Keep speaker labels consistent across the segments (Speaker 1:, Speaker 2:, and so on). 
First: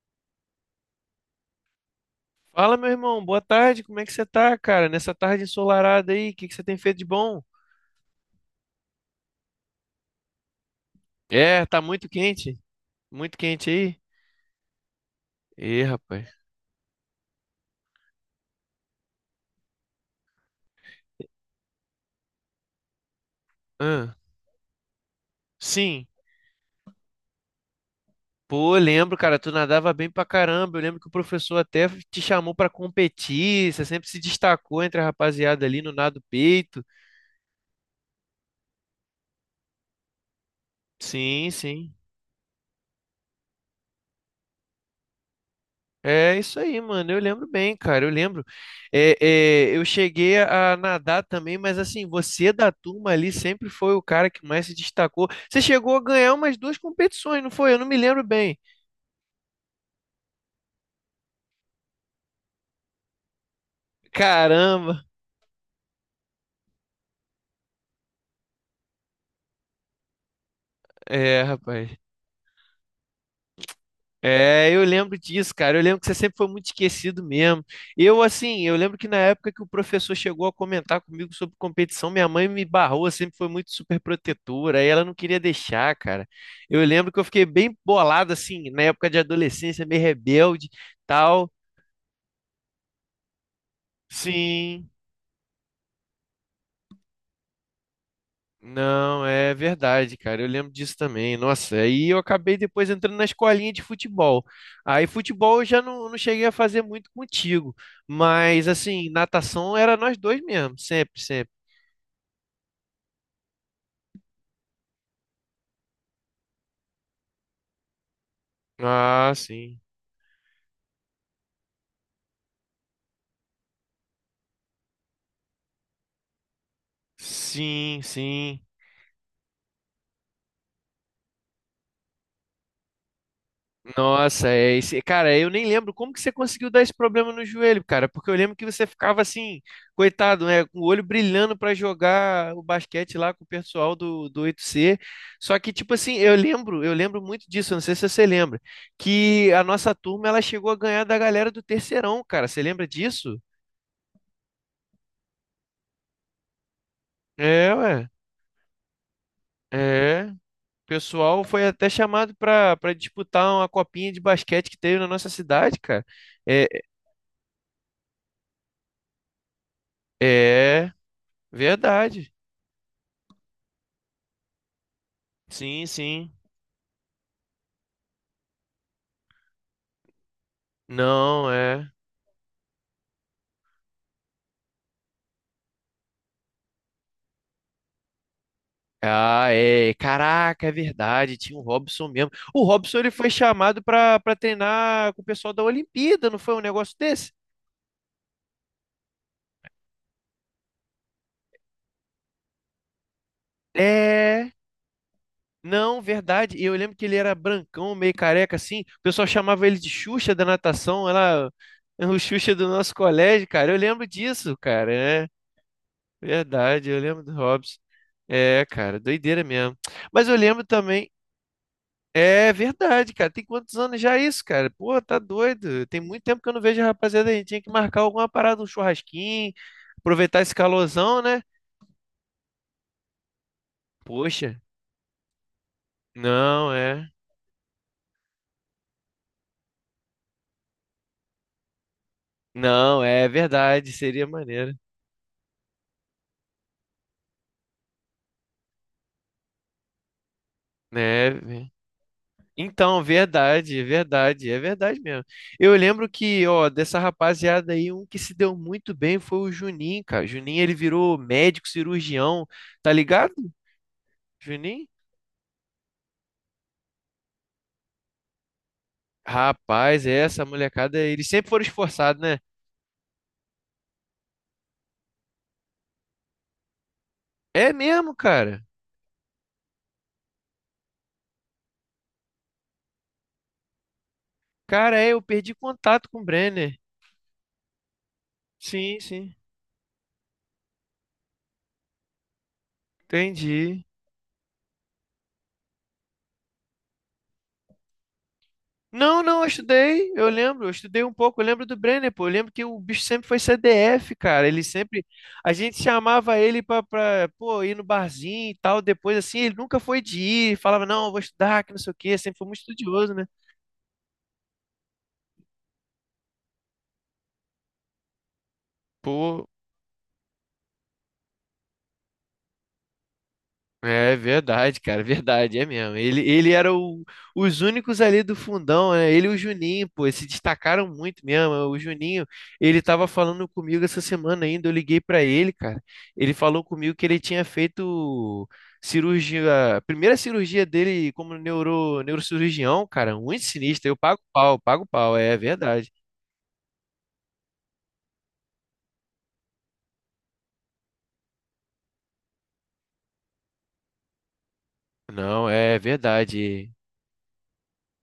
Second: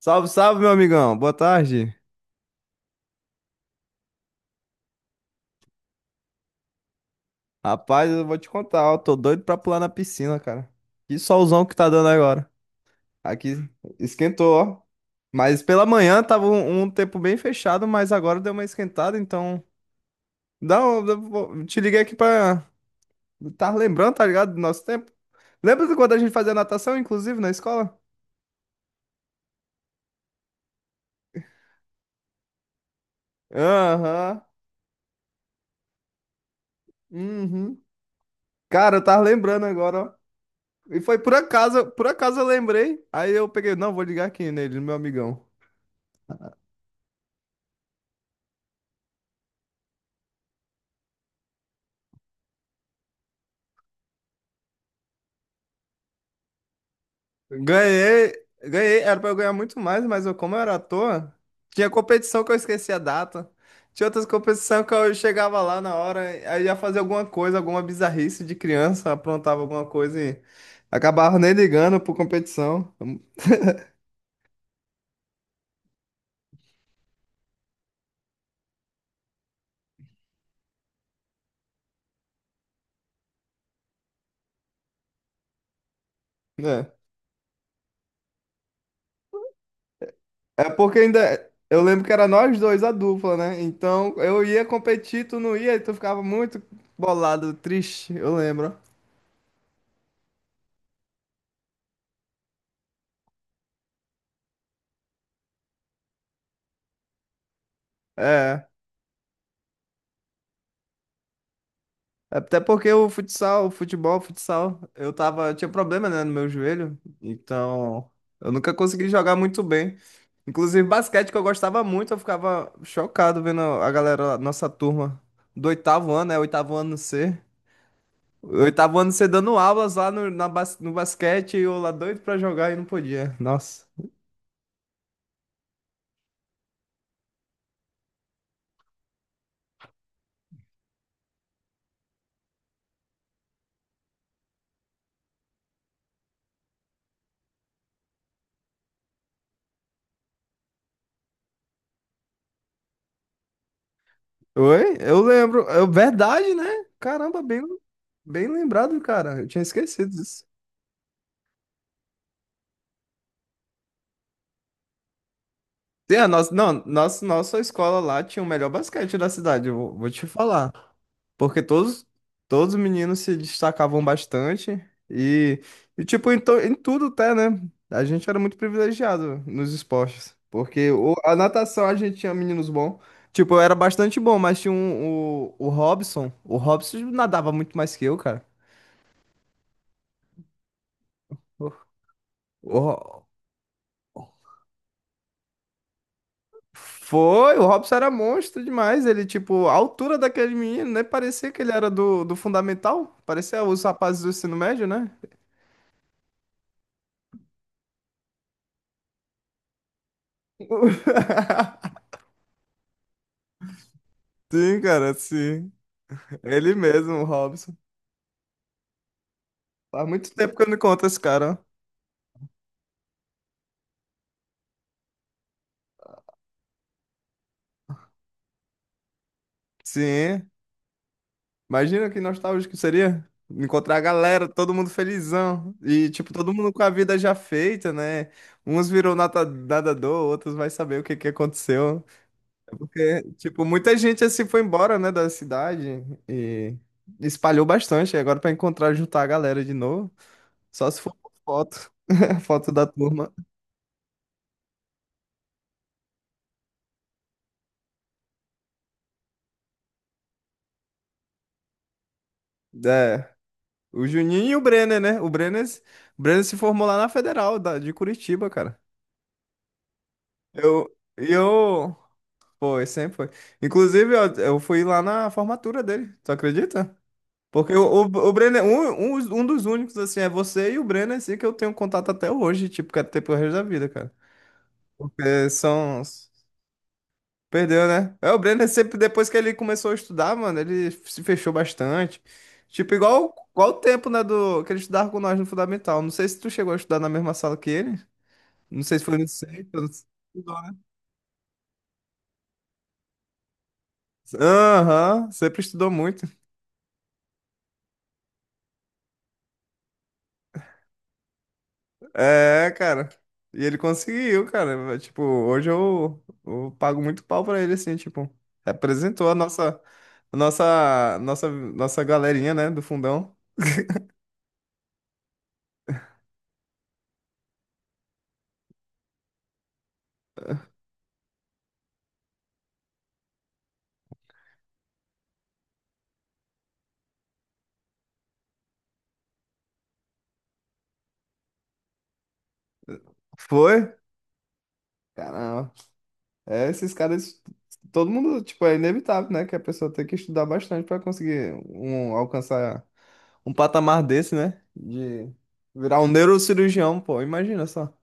Speaker 1: Salve, salve, meu amigão. Boa tarde.
Speaker 2: Fala, meu irmão, boa tarde, como é que você tá, cara? Nessa tarde ensolarada aí, o que que você tem feito de bom?
Speaker 1: Rapaz, eu vou te contar, ó, tô doido pra pular na piscina, cara. Que solzão
Speaker 2: É,
Speaker 1: que
Speaker 2: tá
Speaker 1: tá dando agora.
Speaker 2: muito
Speaker 1: Aqui
Speaker 2: quente aí?
Speaker 1: esquentou, ó. Mas pela
Speaker 2: Ê,
Speaker 1: manhã
Speaker 2: rapaz.
Speaker 1: tava um tempo bem fechado, mas agora deu uma esquentada, então. Dá um, te liguei aqui pra. Tá lembrando,
Speaker 2: Ahn,
Speaker 1: tá ligado? Do nosso tempo. Lembra de
Speaker 2: sim,
Speaker 1: quando a gente fazia natação, inclusive, na escola?
Speaker 2: pô, eu lembro, cara, tu nadava bem pra caramba, eu lembro que o professor até te chamou pra competir, você sempre se
Speaker 1: Aham.
Speaker 2: destacou entre a rapaziada ali no nado peito.
Speaker 1: Uhum. Cara, eu tava lembrando agora, ó. E foi
Speaker 2: Sim, sim.
Speaker 1: por acaso eu lembrei. Aí eu peguei, não, vou ligar aqui nele, no meu amigão.
Speaker 2: É isso aí, mano. Eu lembro bem, cara. Eu lembro. É, é, eu cheguei a nadar também, mas assim, você da turma ali sempre foi o cara que mais se destacou. Você chegou a ganhar umas duas competições, não foi? Eu não me lembro
Speaker 1: Ganhei,
Speaker 2: bem.
Speaker 1: ganhei, era pra eu ganhar muito mais, mas eu, como eu era à toa, tinha competição que eu esquecia a data. Tinha outras competições que
Speaker 2: Caramba!
Speaker 1: eu chegava lá na hora, aí ia fazer alguma coisa, alguma bizarrice de criança, aprontava alguma coisa e acabava
Speaker 2: É,
Speaker 1: nem
Speaker 2: rapaz.
Speaker 1: ligando por competição.
Speaker 2: É, eu lembro disso, cara. Eu lembro que você sempre foi muito esquecido mesmo. Eu, assim, eu lembro que na época que o professor chegou a comentar comigo sobre competição, minha mãe me barrou, sempre foi muito super protetora, aí ela não queria deixar, cara. Eu
Speaker 1: É.
Speaker 2: lembro que eu fiquei bem bolado, assim, na época de adolescência, meio rebelde,
Speaker 1: É porque ainda.
Speaker 2: tal.
Speaker 1: Eu lembro que era nós dois a dupla, né? Então eu ia
Speaker 2: Sim.
Speaker 1: competir, tu não ia, e tu ficava muito bolado, triste, eu lembro.
Speaker 2: Não, é verdade, cara. Eu lembro disso também. Nossa, aí eu acabei depois entrando na escolinha de futebol. Aí futebol eu já não cheguei a fazer muito contigo.
Speaker 1: É.
Speaker 2: Mas assim, natação era nós dois mesmo, sempre, sempre.
Speaker 1: Até porque o futsal, o futebol, o futsal, eu tava, eu tinha problema, né, no meu joelho, então eu nunca consegui
Speaker 2: Ah,
Speaker 1: jogar muito
Speaker 2: sim.
Speaker 1: bem. Inclusive basquete que eu gostava muito, eu ficava chocado vendo a galera, a nossa turma do oitavo ano, é oitavo ano C.
Speaker 2: Sim, sim.
Speaker 1: Oitavo ano C dando aulas lá no, no basquete e eu lá doido pra jogar e não podia. Nossa.
Speaker 2: Nossa, é esse. Cara, eu nem lembro como que você conseguiu dar esse problema no joelho, cara, porque eu lembro que você ficava assim, coitado, né, com o olho brilhando pra jogar o basquete lá com o pessoal do 8C. Só que tipo assim, eu lembro muito disso, eu não sei se você lembra, que a nossa turma ela chegou a ganhar da galera do terceirão, cara. Você lembra disso?
Speaker 1: Oi? Eu lembro. É verdade, né? Caramba, bem,
Speaker 2: É, ué.
Speaker 1: bem lembrado, cara. Eu tinha esquecido
Speaker 2: É.
Speaker 1: disso.
Speaker 2: O pessoal foi até chamado para disputar uma copinha de basquete que teve na nossa cidade, cara.
Speaker 1: Sim, a nossa,
Speaker 2: É,
Speaker 1: não, nossa, nossa escola lá tinha o melhor basquete da cidade, eu vou, vou te falar.
Speaker 2: é
Speaker 1: Porque todos,
Speaker 2: verdade.
Speaker 1: todos os meninos se destacavam bastante e,
Speaker 2: Sim,
Speaker 1: e tipo,
Speaker 2: sim.
Speaker 1: em tudo até, né? A gente era muito privilegiado nos esportes. Porque a
Speaker 2: Não,
Speaker 1: natação
Speaker 2: é.
Speaker 1: a gente tinha meninos bons. Tipo, eu era bastante bom, mas tinha um, o Robson. O Robson nadava muito mais que eu, cara.
Speaker 2: Ah, é. Caraca, é verdade. Tinha o Robson mesmo. O Robson ele
Speaker 1: O,
Speaker 2: foi chamado pra para treinar com o pessoal da Olimpíada, não foi um negócio desse?
Speaker 1: Foi, o Robson era monstro demais. Ele, tipo, a altura daquele menino, né? Parecia que ele era do fundamental. Parecia os rapazes do
Speaker 2: É.
Speaker 1: ensino médio, né?
Speaker 2: Não, verdade. E eu lembro que ele era brancão, meio careca assim. O pessoal chamava ele de Xuxa da natação. Ela é o Xuxa do nosso colégio, cara. Eu lembro disso,
Speaker 1: Sim,
Speaker 2: cara.
Speaker 1: cara,
Speaker 2: É
Speaker 1: sim. Ele
Speaker 2: verdade. Eu
Speaker 1: mesmo,
Speaker 2: lembro
Speaker 1: o
Speaker 2: do
Speaker 1: Robson.
Speaker 2: Robson. É, cara, doideira mesmo.
Speaker 1: Faz
Speaker 2: Mas
Speaker 1: muito
Speaker 2: eu
Speaker 1: tempo que
Speaker 2: lembro
Speaker 1: eu não encontro
Speaker 2: também.
Speaker 1: esse cara, ó.
Speaker 2: É verdade, cara. Tem quantos anos já isso, cara? Pô, tá doido. Tem muito tempo que eu não vejo a rapaziada. A gente tinha que marcar alguma parada, um churrasquinho, aproveitar
Speaker 1: Sim.
Speaker 2: esse calorzão, né?
Speaker 1: Imagina que nostálgico seria encontrar a galera,
Speaker 2: Poxa,
Speaker 1: todo mundo felizão. E, tipo, todo mundo
Speaker 2: não
Speaker 1: com a
Speaker 2: é.
Speaker 1: vida já feita, né? Uns virou nadador, outros vai saber o que que aconteceu.
Speaker 2: Não,
Speaker 1: Porque,
Speaker 2: é
Speaker 1: tipo,
Speaker 2: verdade.
Speaker 1: muita gente
Speaker 2: Seria
Speaker 1: assim foi
Speaker 2: maneiro,
Speaker 1: embora, né, da cidade e espalhou bastante. E agora pra encontrar, juntar a galera de novo, só se for
Speaker 2: né?
Speaker 1: por foto, foto da
Speaker 2: Então,
Speaker 1: turma.
Speaker 2: verdade, é verdade. É verdade mesmo. Eu lembro que, ó, dessa rapaziada aí, um que se deu muito bem foi o Juninho, cara. Juninho, ele virou médico cirurgião, tá
Speaker 1: É,
Speaker 2: ligado?
Speaker 1: o Juninho e o
Speaker 2: Juninho?
Speaker 1: Brenner, né? O Brenner se formou lá na Federal da, de Curitiba, cara.
Speaker 2: Rapaz, é essa
Speaker 1: Eu,
Speaker 2: molecada, eles sempre foram
Speaker 1: eu,
Speaker 2: esforçados, né?
Speaker 1: foi, sempre foi. Inclusive, ó, eu fui lá na formatura dele, tu acredita?
Speaker 2: É
Speaker 1: Porque o, o,
Speaker 2: mesmo,
Speaker 1: o Brenner,
Speaker 2: cara.
Speaker 1: um dos únicos, assim, é você e o Brenner, assim, que eu tenho contato até hoje, tipo, que é até pro resto da vida, cara.
Speaker 2: Cara, é, eu
Speaker 1: Porque
Speaker 2: perdi
Speaker 1: são.
Speaker 2: contato com o Brenner.
Speaker 1: Perdeu, né? É, o Brenner sempre,
Speaker 2: Sim,
Speaker 1: depois
Speaker 2: sim,
Speaker 1: que ele começou a estudar, mano, ele se fechou bastante. Tipo, igual o
Speaker 2: entendi.
Speaker 1: tempo, né, do, que ele estudava com nós no fundamental. Não sei se tu chegou a estudar na mesma sala que ele. Não sei se foi
Speaker 2: Não,
Speaker 1: no
Speaker 2: não, eu
Speaker 1: centro, não sei.
Speaker 2: estudei, eu
Speaker 1: Estudou,
Speaker 2: lembro, eu
Speaker 1: né?
Speaker 2: estudei um pouco, eu lembro do Brenner, pô, eu lembro que o bicho sempre foi CDF, cara, ele sempre,
Speaker 1: Aham,
Speaker 2: a
Speaker 1: sempre
Speaker 2: gente
Speaker 1: estudou muito.
Speaker 2: chamava ele pô, ir no barzinho e tal, depois assim, ele nunca foi de ir, falava, não, eu vou estudar, que não sei o quê, sempre foi muito
Speaker 1: É, cara.
Speaker 2: estudioso, né?
Speaker 1: E ele conseguiu, cara. Tipo, hoje eu pago muito pau pra ele, assim, tipo, representou
Speaker 2: Pô,
Speaker 1: nossa galerinha, né, do fundão.
Speaker 2: é verdade, cara, verdade, é mesmo. Ele era os únicos ali do fundão, né? Ele e o Juninho, pô, eles se destacaram muito mesmo. O Juninho, ele tava falando comigo essa semana ainda, eu liguei pra ele, cara. Ele falou comigo que ele tinha feito cirurgia, a primeira cirurgia dele como neurocirurgião, cara, muito
Speaker 1: Foi?
Speaker 2: sinistro. Eu pago pau, é
Speaker 1: Caramba.
Speaker 2: verdade.
Speaker 1: É, esses caras, todo mundo, tipo, é inevitável, né? Que a pessoa tem que estudar bastante para conseguir um, alcançar um patamar desse, né? De
Speaker 2: Não, é
Speaker 1: virar um
Speaker 2: verdade.
Speaker 1: neurocirurgião, pô, imagina só.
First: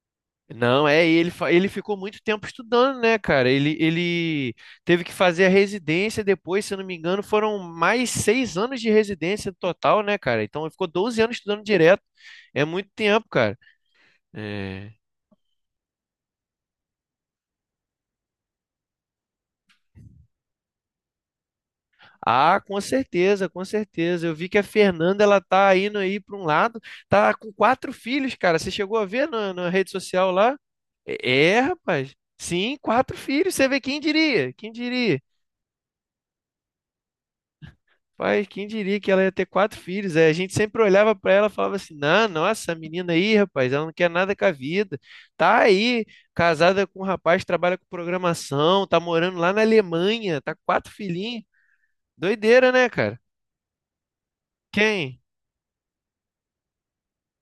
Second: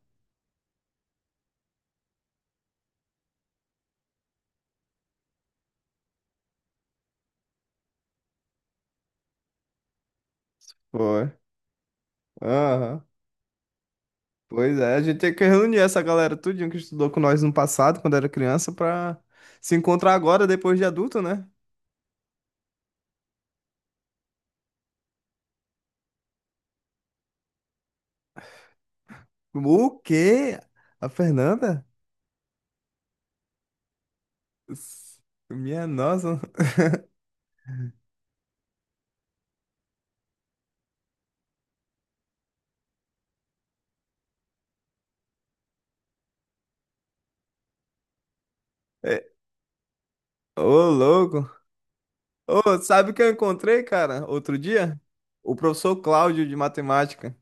Speaker 2: Não, é, ele, ele ficou muito tempo estudando, né, cara? Ele teve que fazer a residência depois, se eu não me engano, foram mais 6 anos de residência no total, né, cara? Então ele ficou
Speaker 1: Pô,
Speaker 2: doze
Speaker 1: é.
Speaker 2: anos estudando direto. É muito
Speaker 1: Aham.
Speaker 2: tempo, cara.
Speaker 1: Pois
Speaker 2: É.
Speaker 1: é, a gente tem que reunir essa galera tudinho que estudou com nós no passado, quando era criança, pra se encontrar agora, depois de adulto, né?
Speaker 2: Ah, com certeza, com certeza. Eu vi que a Fernanda, ela tá indo aí para um lado, tá com quatro filhos, cara. Você chegou a ver na, na rede
Speaker 1: O
Speaker 2: social lá?
Speaker 1: quê? A
Speaker 2: É, é,
Speaker 1: Fernanda?
Speaker 2: rapaz. Sim, quatro filhos. Você vê quem diria? Quem
Speaker 1: S-
Speaker 2: diria?
Speaker 1: Minha nossa.
Speaker 2: Pai, quem diria que ela ia ter quatro filhos? É, a gente sempre olhava para ela e falava assim: não, nossa, essa menina aí, rapaz, ela não quer nada com a vida. Tá aí, casada com um rapaz, trabalha com programação, tá
Speaker 1: É,
Speaker 2: morando lá na Alemanha, tá com
Speaker 1: ô,
Speaker 2: quatro filhinhos.
Speaker 1: louco.
Speaker 2: Doideira,
Speaker 1: Ô,
Speaker 2: né,
Speaker 1: sabe o
Speaker 2: cara?
Speaker 1: que eu encontrei, cara, outro dia?
Speaker 2: Quem?
Speaker 1: O professor Cláudio de matemática.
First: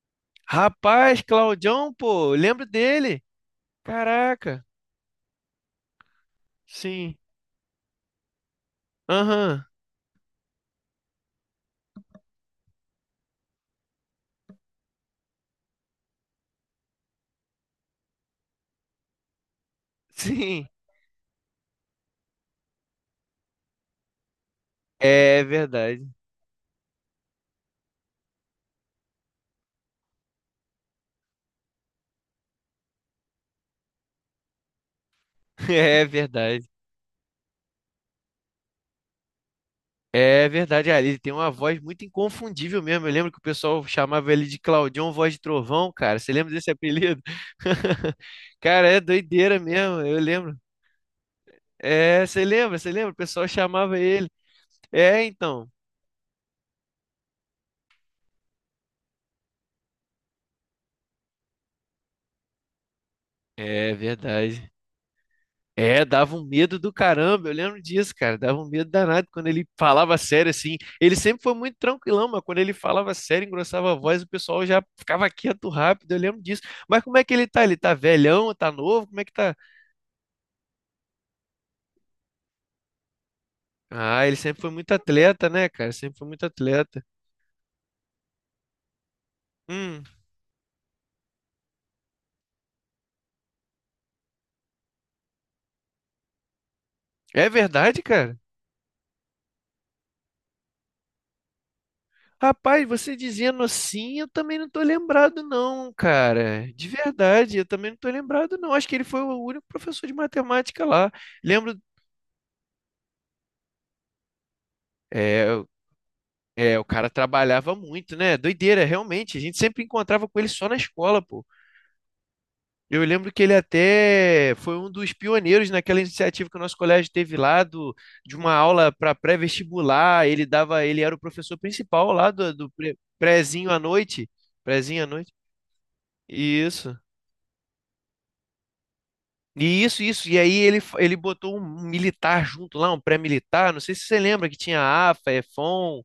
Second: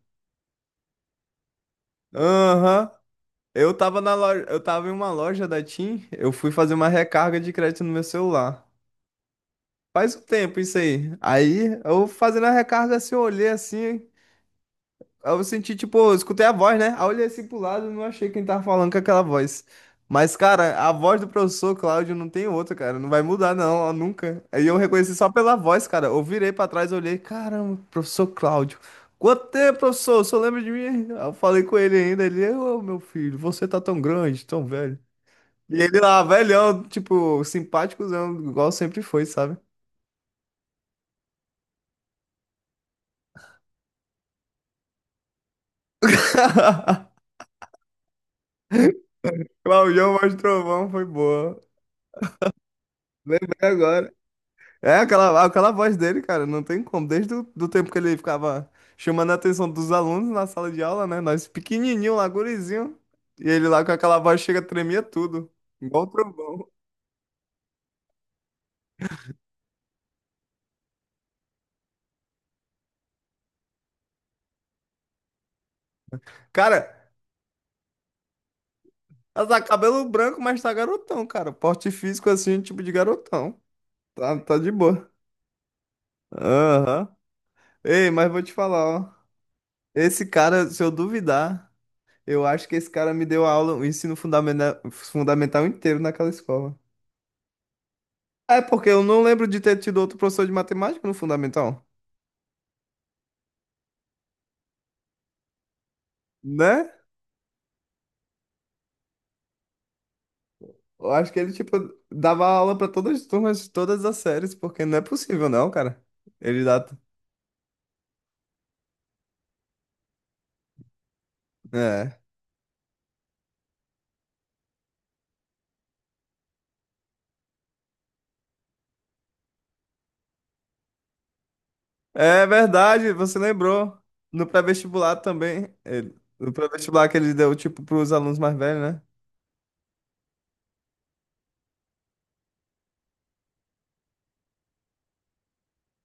Speaker 2: Rapaz, Claudião, pô, eu lembro
Speaker 1: Aham.
Speaker 2: dele.
Speaker 1: Eu tava na loja, eu
Speaker 2: Caraca,
Speaker 1: tava em uma loja da TIM, eu fui fazer uma
Speaker 2: sim,
Speaker 1: recarga de crédito no meu celular.
Speaker 2: aham,
Speaker 1: Faz um tempo isso aí. Aí eu fazendo a recarga assim, eu olhei assim, aí eu senti, tipo, eu escutei a voz, né? Aí eu olhei assim pro lado e não achei quem tava falando com aquela voz. Mas,
Speaker 2: sim,
Speaker 1: cara, a voz do professor Cláudio não tem outra, cara. Não vai mudar, não, ó, nunca. Aí eu reconheci só
Speaker 2: é
Speaker 1: pela voz, cara.
Speaker 2: verdade,
Speaker 1: Eu virei pra trás, olhei, caramba, professor Cláudio. Quanto tempo, professor? O senhor lembra de mim? Aí eu falei com ele ainda. Ele, ô, meu filho, você tá tão grande, tão velho. E ele
Speaker 2: é
Speaker 1: lá,
Speaker 2: verdade.
Speaker 1: velhão, tipo, simpáticozão, igual sempre foi, sabe?
Speaker 2: É verdade, ah, ele tem uma voz muito inconfundível mesmo. Eu lembro que o pessoal chamava ele de Claudião Voz de Trovão, cara. Você lembra desse apelido? Cara, é doideira mesmo,
Speaker 1: Claudião
Speaker 2: eu
Speaker 1: Voz do
Speaker 2: lembro.
Speaker 1: Trovão foi boa.
Speaker 2: É, você lembra, você lembra? O pessoal
Speaker 1: Lembrei
Speaker 2: chamava
Speaker 1: agora.
Speaker 2: ele.
Speaker 1: É
Speaker 2: É,
Speaker 1: aquela,
Speaker 2: então.
Speaker 1: aquela voz dele, cara, não tem como. Desde o do tempo que ele ficava chamando a atenção dos alunos na sala de aula, né? Nós pequenininho lá, gurizinho. E ele lá com
Speaker 2: É
Speaker 1: aquela voz chega,
Speaker 2: verdade.
Speaker 1: tremia tudo. Igual
Speaker 2: É,
Speaker 1: o
Speaker 2: dava um
Speaker 1: trovão.
Speaker 2: medo do caramba, eu lembro disso, cara. Dava um medo danado quando ele falava sério assim. Ele sempre foi muito tranquilão, mas quando ele falava sério, engrossava a voz, o pessoal já ficava quieto rápido, eu lembro disso.
Speaker 1: Cara,
Speaker 2: Mas como é que ele tá? Ele tá velhão, tá novo? Como é que tá?
Speaker 1: tá cabelo branco, mas tá garotão, cara. Porte físico assim, tipo de garotão.
Speaker 2: Ah, ele
Speaker 1: Tá, tá
Speaker 2: sempre
Speaker 1: de
Speaker 2: foi muito
Speaker 1: boa.
Speaker 2: atleta, né, cara? Sempre foi muito atleta.
Speaker 1: Aham. Ei, mas vou te falar, ó.
Speaker 2: Hum,
Speaker 1: Esse cara, se eu duvidar, eu acho que esse cara me deu aula, o ensino fundamental inteiro naquela escola.
Speaker 2: é verdade, cara?
Speaker 1: É porque eu não lembro de ter tido outro professor de matemática no fundamental,
Speaker 2: Rapaz, você dizendo assim, eu também não tô lembrado, não, cara. De
Speaker 1: né?
Speaker 2: verdade, eu também não tô lembrado, não. Acho que ele foi o único professor de matemática
Speaker 1: Eu
Speaker 2: lá.
Speaker 1: acho que ele, tipo,
Speaker 2: Lembro.
Speaker 1: dava aula pra todas as turmas, todas as séries, porque não é possível,
Speaker 2: É,
Speaker 1: não, cara. Ele
Speaker 2: é, o
Speaker 1: dá.
Speaker 2: cara trabalhava muito, né? Doideira, realmente. A gente sempre encontrava com ele só na escola, pô.
Speaker 1: É.
Speaker 2: Eu lembro que ele até foi um dos pioneiros naquela iniciativa que o nosso colégio teve lá do, de uma aula para pré-vestibular. Ele dava, ele era o professor principal lá
Speaker 1: É
Speaker 2: do
Speaker 1: verdade, você
Speaker 2: prézinho à
Speaker 1: lembrou.
Speaker 2: noite,
Speaker 1: No
Speaker 2: prézinho à
Speaker 1: pré-vestibular
Speaker 2: noite.
Speaker 1: também. Ele... No
Speaker 2: Isso.
Speaker 1: pré-vestibular que ele deu, tipo, pros alunos mais velhos, né?
Speaker 2: E isso, isso. E aí ele, ele botou um militar junto lá, um pré-militar. Não sei se você lembra que tinha AFA, EFON.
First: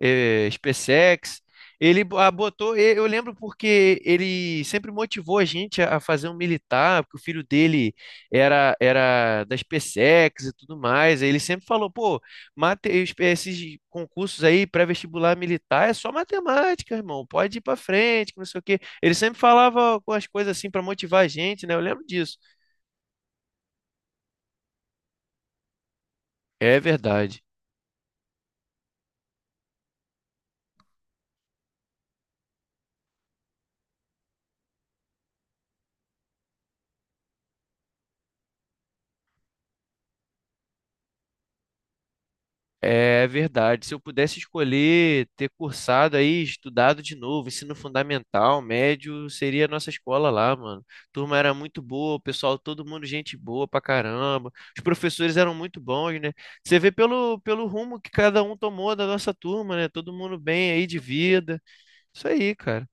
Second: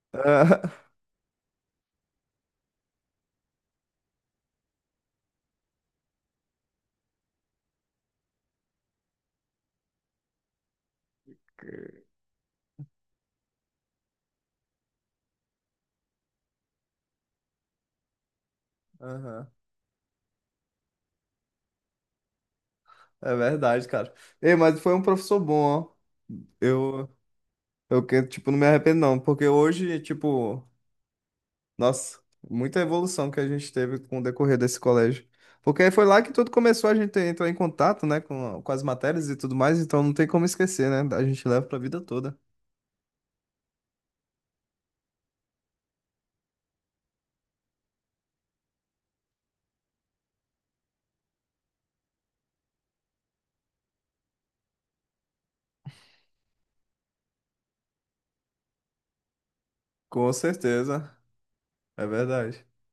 Speaker 2: SpaceX. Ele botou, eu lembro porque ele sempre motivou a gente a fazer um militar, porque o filho dele era da SpaceX e tudo mais. Aí ele sempre falou, pô, mate, esses concursos aí pré-vestibular militar é só matemática, irmão. Pode ir pra frente, que não sei o quê.
Speaker 1: É.
Speaker 2: Ele sempre
Speaker 1: Aham.
Speaker 2: falava com as coisas assim pra motivar a gente, né? Eu lembro disso.
Speaker 1: É verdade, cara. Ei, mas foi um professor bom, ó.
Speaker 2: É
Speaker 1: Eu,
Speaker 2: verdade.
Speaker 1: tipo, não me arrependo, não, porque hoje, tipo. Nossa, muita evolução que a gente teve com o decorrer desse colégio. Porque foi lá que tudo começou, a gente entrar em contato, né, com as matérias e tudo mais, então não tem como esquecer, né? A gente leva pra vida toda.
Speaker 2: É verdade. Se eu pudesse escolher ter cursado aí, estudado de novo, ensino fundamental, médio, seria a nossa escola lá, mano. Turma era muito boa, o pessoal, todo mundo gente boa pra caramba. Os professores eram muito bons, né? Você vê pelo, pelo rumo que cada um tomou da nossa turma, né? Todo
Speaker 1: Com
Speaker 2: mundo bem aí de
Speaker 1: certeza,
Speaker 2: vida.
Speaker 1: é
Speaker 2: Isso aí,
Speaker 1: verdade.
Speaker 2: cara.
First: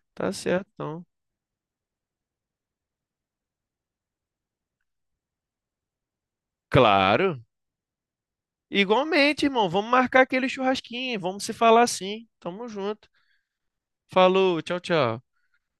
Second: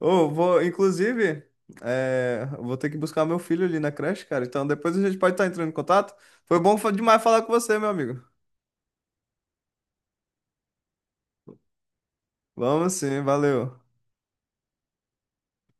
Speaker 1: Ô,
Speaker 2: Tá
Speaker 1: vou,
Speaker 2: certo, então.
Speaker 1: inclusive, é, vou ter que buscar meu filho ali na creche, cara. Então depois a gente pode estar entrando em contato. Foi bom demais
Speaker 2: Claro.
Speaker 1: falar com você, meu amigo.
Speaker 2: Igualmente, irmão. Vamos marcar aquele churrasquinho. Vamos se falar sim. Tamo
Speaker 1: Vamos
Speaker 2: junto.
Speaker 1: sim, valeu.
Speaker 2: Falou, tchau, tchau.